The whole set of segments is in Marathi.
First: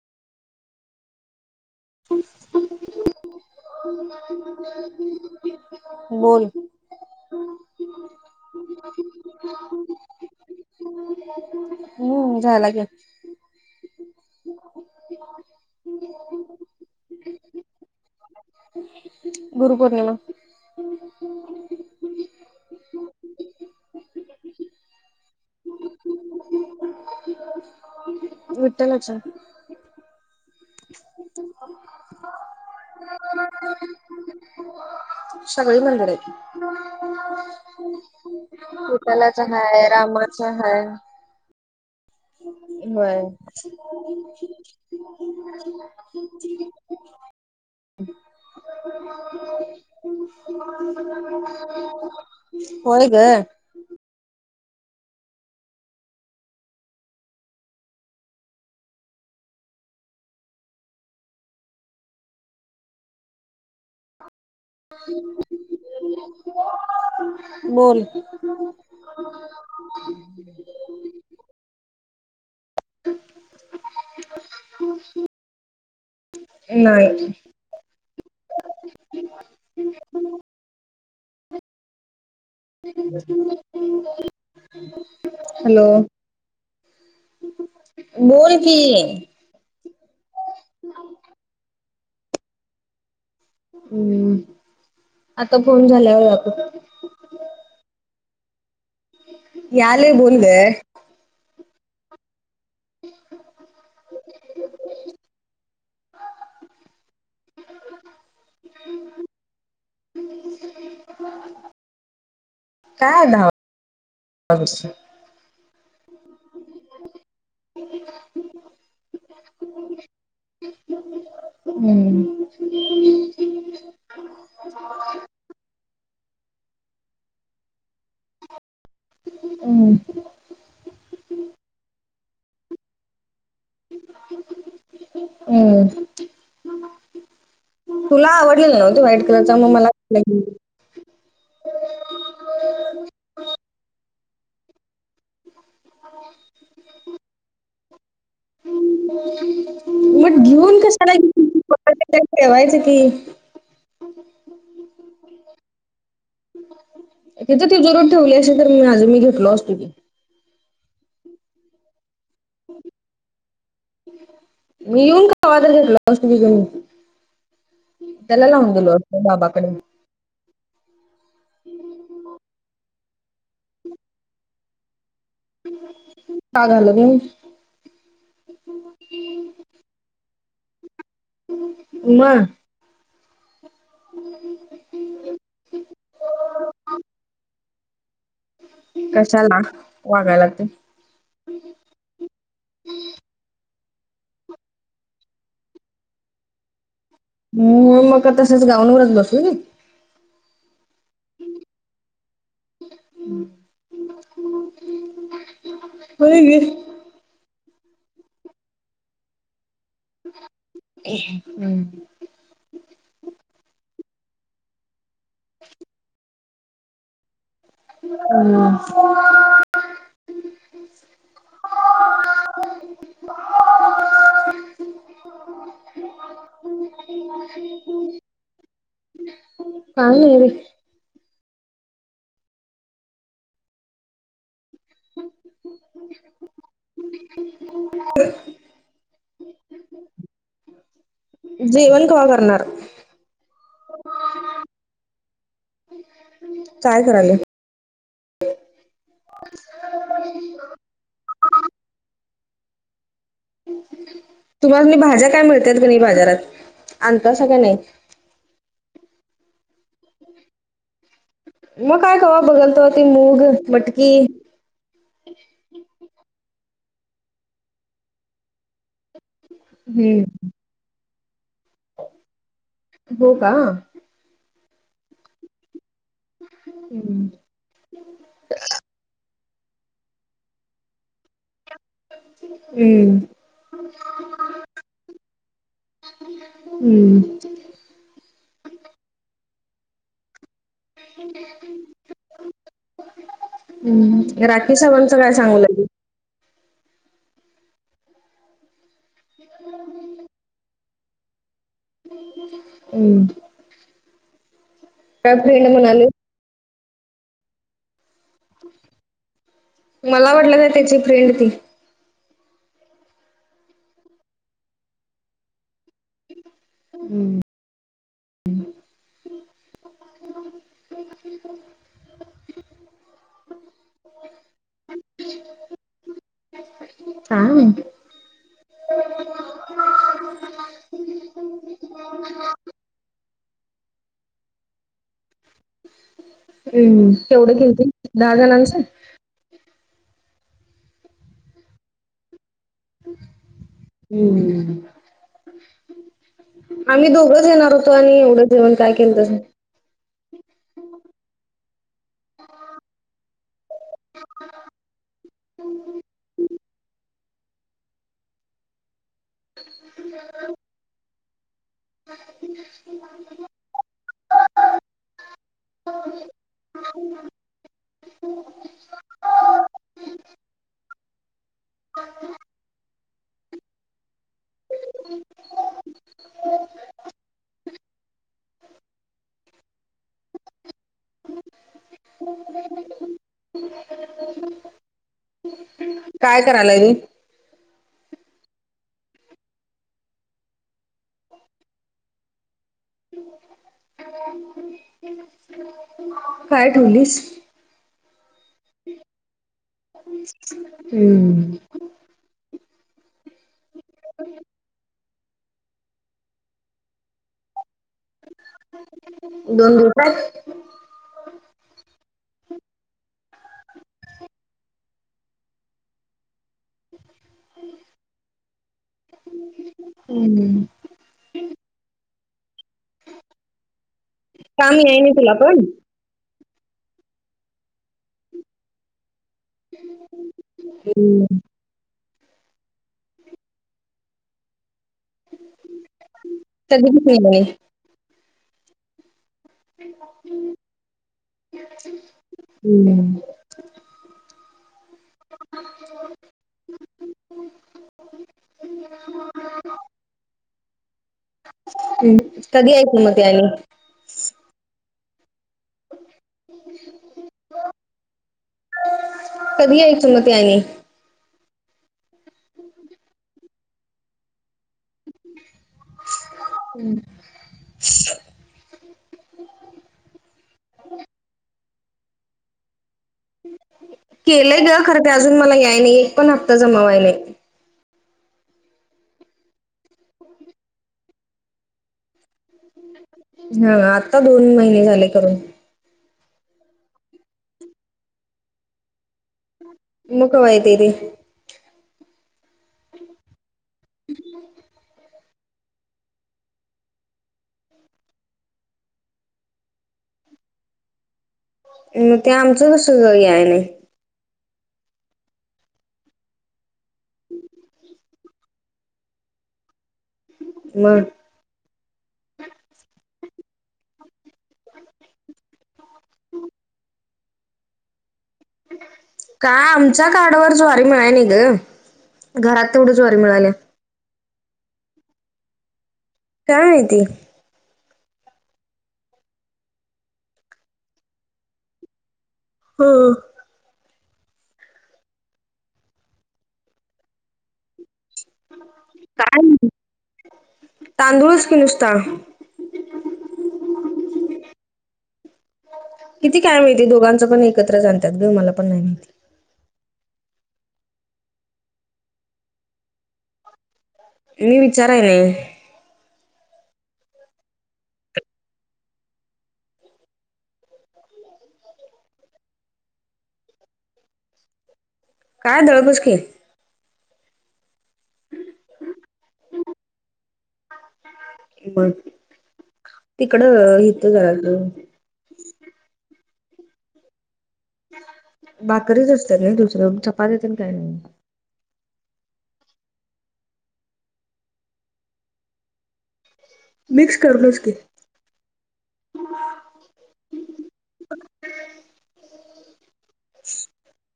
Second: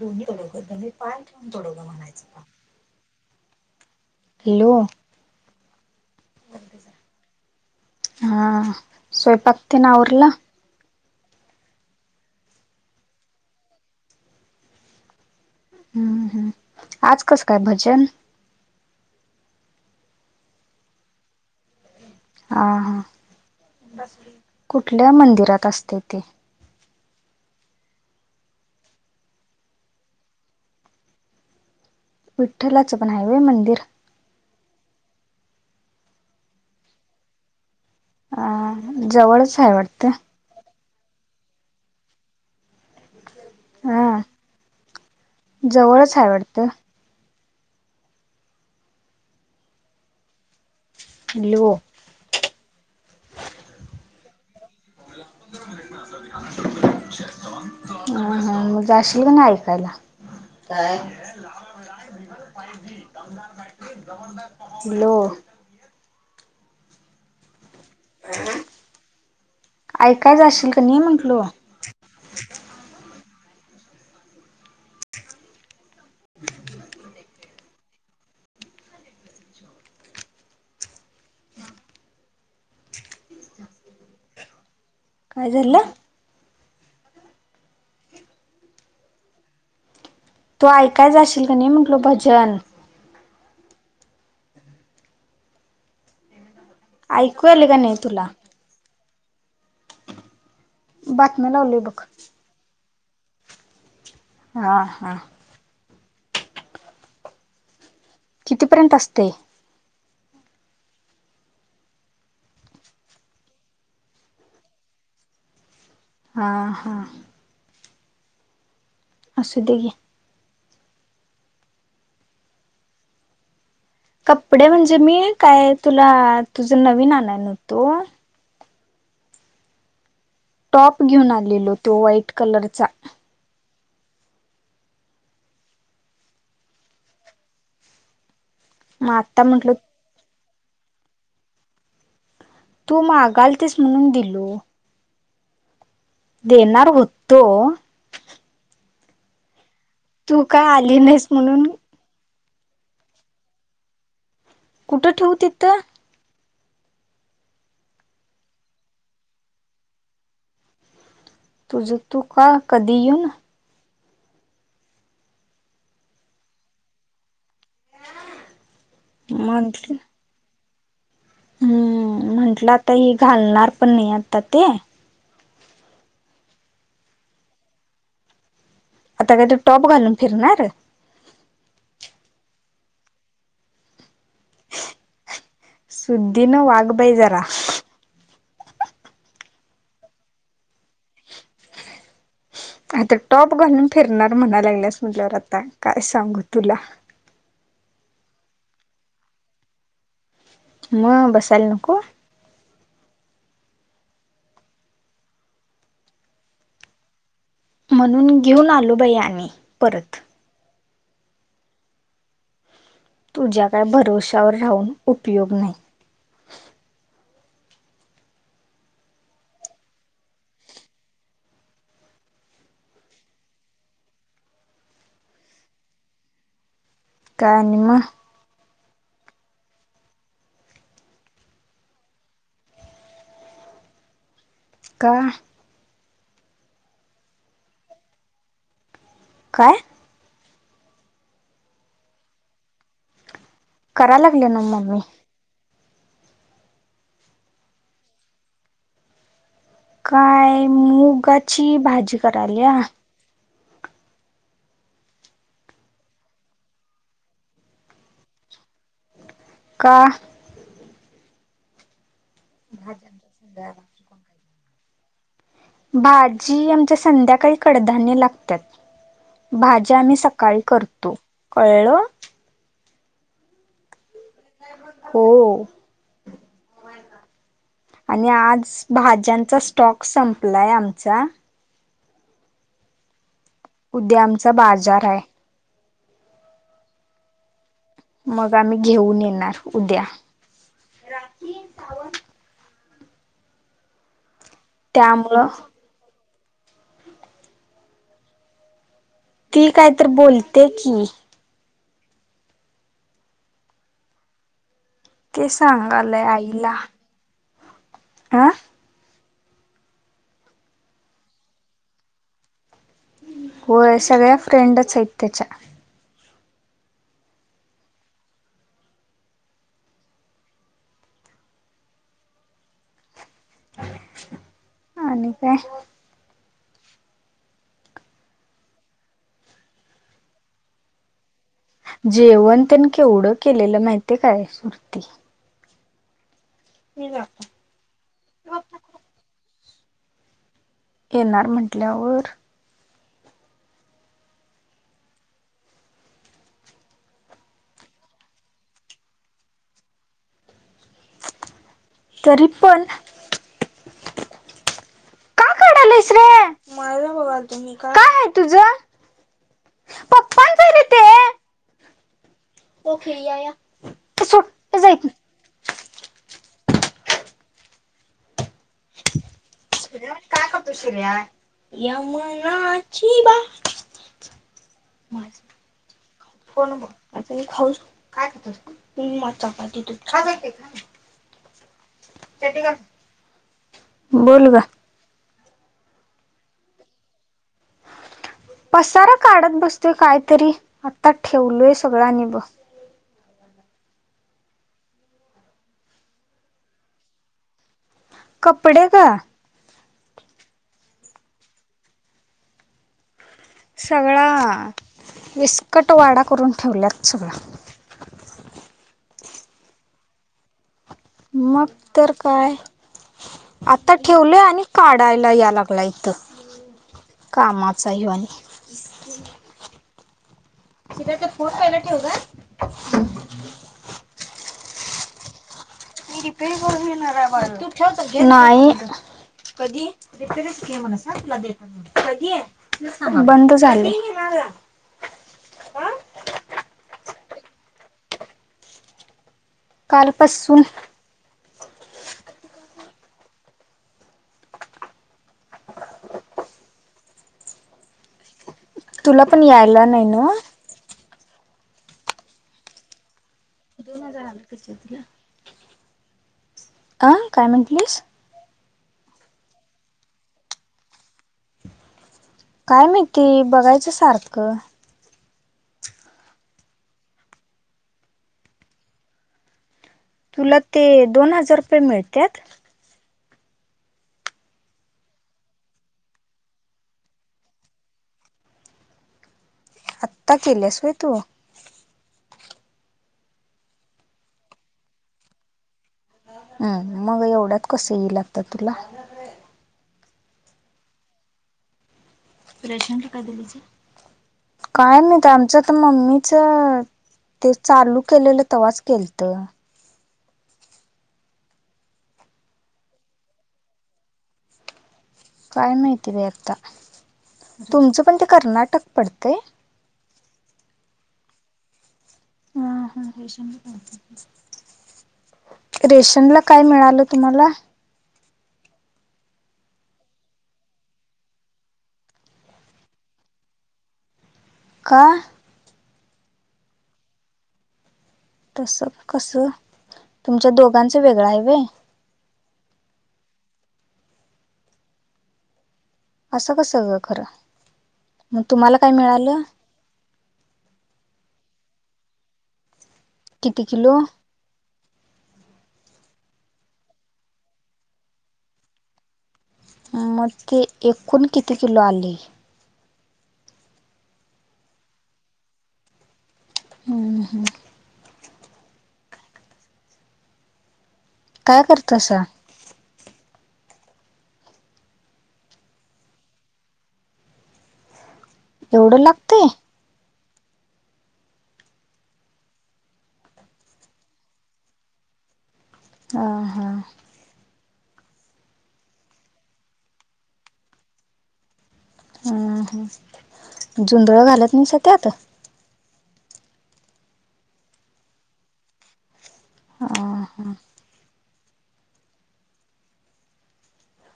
दोन्ही तोडोगं दोन्ही पाय ठेवून तोडोगं म्हणायचं का बोल हा स्वयंपाक त्यांनी आवरला हम्म झाला ग हम्म हम् आज कसं काय भजन गुरु पौर्णिमा [inaudible] हा हा. कुठल्या मंदिरात असते ते? विठलाच्या. विठ्ठलाचं पण हाये व्हय मंदिर? सगळी मंदिरयेत. अ विठ्ठलाच जवळच हाय वाटतं रामाच हाय. व्हय. हा जवळच हाय वटतं. [unintelligible] होय ग. [inaudible] ह ह. म जाशील ना ऐकायला? काय? [inaudible] बोल. ऐकाय जाशील का नाही म्हटलं? नाही. काय हॅलो. झालं बोल की. तू ऐकाय जाशील का नाही म्हटलं भजन? हम्म आता फोन झाल्याव जातो. ऐकू आल का नाही तुला? यालय बोल ग. बातम्या लावलीय बघ. [inaudible] हा ह. कितीपर्यंत असतय? काय आनव? फणस. हा ह. [inaudible] असूदेे की. [inaudible] हम्म. कपडे म्हणजे मी काय तुला, तुझं नवीन आणय नवतो. हम्म. टॉप घेऊन आलेलो तो व्हाईट कलरचा. हम्म, तुला आवड लेलाना् तो मग व्हाईट आता कलरचा. मग म्हंटल मला तू मागालतीस म्हणून दिलो. [inaudible] देनार होतो. मग तू काय घिऊन आली कशाला नाहीस म्हणून [inaudible] ठेवायचं की. कुठं ठिवु तीथं? तिथ तीजोरीत ठेवली असलीस तर, माझं मी घेतलो असतो की. तुझ तू का? कधी येऊन? मी येऊन कावातर घेतलो आसतो की बघूऽ त्याला लावून दिलो असतो बाबाकडं. म्हटलं हम्म, म्हंटलं आता हि घालणार पण नाही आता ते, का घालू नाही. आता काय तु टॉप घालून फिरणार. मग. ह [unintelligible] सुुद्धीन वाग बै जरा. कशाला, वागायला तेऽ आता टॉप घालून फिरणार म्हणाय लागल्यास म्हटल्यावर, आता काय सांगू तुला. हम्म, मग तसच गाऊन वरच बसु. मग, बसायला नको. होय गं. म्हणून घेऊन आलो बाई आणी परत. हम्म. तुझ्या काय भरोवश्यावर, राहून उपयोग नाही. हम्म. [unintelligible] ह [unintelligible] काय नाही बै. का? ह [unintelligible] काय? जेवन कवा करणार? कराय लागल्यानवं मम्मी. काय कराल्या? अच [unintelligible] काय, मुगाची भाजी कराल्या. तुम्हासनी भाज्या काय मिळत्यात का नाही बाजारात, आणतायसा का नाही. का? मग काय, कवा बघल तवा ती मूग, मटकी, भाजी, आमच्या संध्याकाळी कडधान्य लागत्यात. भाज्या आम्ही हम्म सकाळी करतो,, कळलं. हो का. हो. उम. [unintelligible] आणि आज भाज्यांचा स्टॉक संपलाय आमचा. हंमम. उद्या आमचा बाजार आहे उम. मग आम्ही घेऊन येणार उद्या. उम्ह रात ही सगळम सगळ्याला त्यामुळं सांगू लागली. ती काय तर बोलते की. उम. ते सांगालय आईला. आ. मला वाटलं काय, त्याची फ्रेंड ती? होय, सगळ्या फ्रेंडच आहेत त्याच्या. हम्म. [inaudible] आणि काय? काय नाही. जेवण तेन केवढं केलेलं माहितीय काय सुरती? हम्म, केवढं केलत दहा जणांच? येणार म्हंटल्यावर. अम्म. आम्ही दोघंच येणार होतो आणि एवढं जेवण काय केलंतसा? तरी पण. का काढायलायस रे [unintelligible] काय हाय तुझं? [inaudible] पप्पांच आहे रे ते [unintelligible] [unintelligible] शिऱ्या काय करतो शिऱ्या? [unintelligible] [unintelligible] [unintelligible] [inaudible] बोल ग. काय कराय लागली? पसारा काढत बसतोय काय तरी, आता ठेवलोय सगळं आणि ब काय ठेवलीस? कपडे ग. हम्म. सगळ्या विस्कट वाडा करून ठेवल्यात सगळा. दोन दिवसात? मग तर काय. आता ठेवलंय आणि काढायला या लागलाय इथं कामाचा ह्यो आणि. अम्म. शिऱ्या ते फोन पहिला ठेव जा. काम येइनी तुला पण? [unintelligible] नाही. [unintelligible] बंद झालंय. [unintelligible] कालपासून. हम्म. तुला पण यायला नाही नव्ह? हम्म, कधी यायच मग ते आणि? काय, काय म्हटलीस? कधी यायची मग ती आणि? काय माहिती, बघायचं सारखं. हम्म तुला ते दोन हजार रुपये मिळत्यात? [inaudible] केलय ग खर ते अजून मला याय नाही एक पण हप्ता जमा व्हय नाही. आत्ता केल्यास होय तू? [inaudible] हा आत्ता दोन महिने झाले करून. हम् मग एवढ्यात कस येईल आता तुला? मग कवा येतय ते? काय नाही ते आमचच. आता मम्मीच ते चालू केलेल तेवाच केलत. मग ते आमच कस यायलय? काय माहिती बाई आत्ता तुमच पण ते कर्नाटक पडतय. मग रेशनला काय मिळाल? तुम्हाला? काय आमच्या कार्डावर ज्वारी मिळाय नाही ग. घरात तेवढी ज्वारी मिळाली. का? काय आहे ते? तस कस तुमच्या दोघांच वेगळ आहे व्हय. हां अस कस ग खर मग तुम्हाला काय मिळाल? तांदूळच की नुसता. किती किलो? किती काय माहिती दोघांच पण एकत्र आणतात ग मला पण नाही माहिती. मग ते एकूण किती किलो आले? मी विचारायले. हम्म हम्म काय करता सा? काय दळ [unintelligible] एवढ लागतय? मग तिकड हिथ जरा त [unintelligible] ह हां भाकरीच असते का दुसर चपात्या तेन काही नाही. झुंंदळ घालत नाही सध्या आता. मिक्स करलोस की. ह हां [inaudible]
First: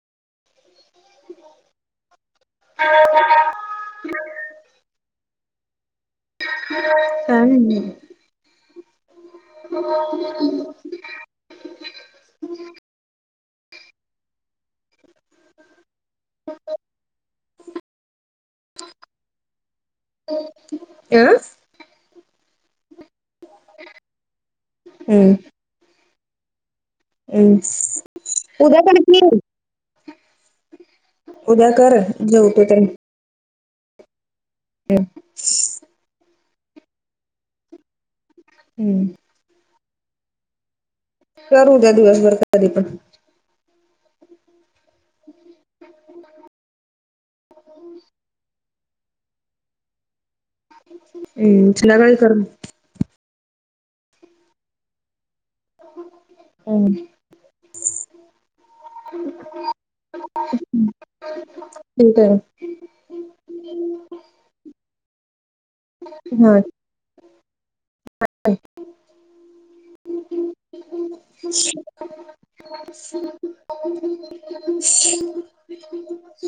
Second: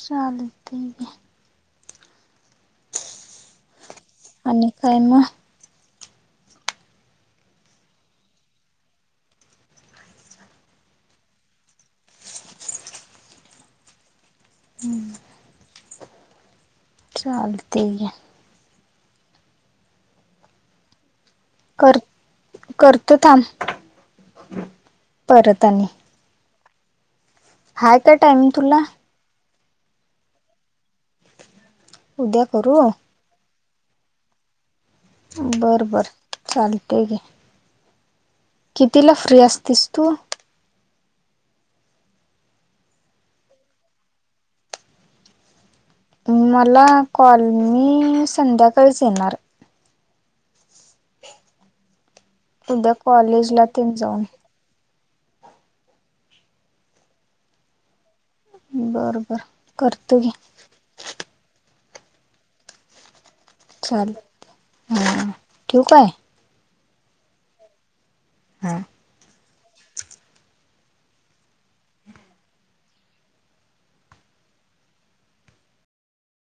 चहा दुध [unintelligible] ह [inaudible] आणि काय मग? काही नाही. ह [inaudible] हम्म चालतय घे. अ कर, करतो थांब. हम्म तनी का टायमिंग हम्म, तुला उद्या पण खीर. उद्या कर उद्या जेवते तर करू मी. बर बर चालतय की. हम्म कितीला फ्री असतीस तू. कर उद्या दिवसभर कधी पण. मला कॉल मी संध्याकाळीच येणार. हम्म चिलागाळी कर. उद्या कॉलेजला तेन जाऊन ये. हम्म बर बर करतो घे ठीक आहे. चालल हा, ठेवू काय? हम्म हा [inaudible]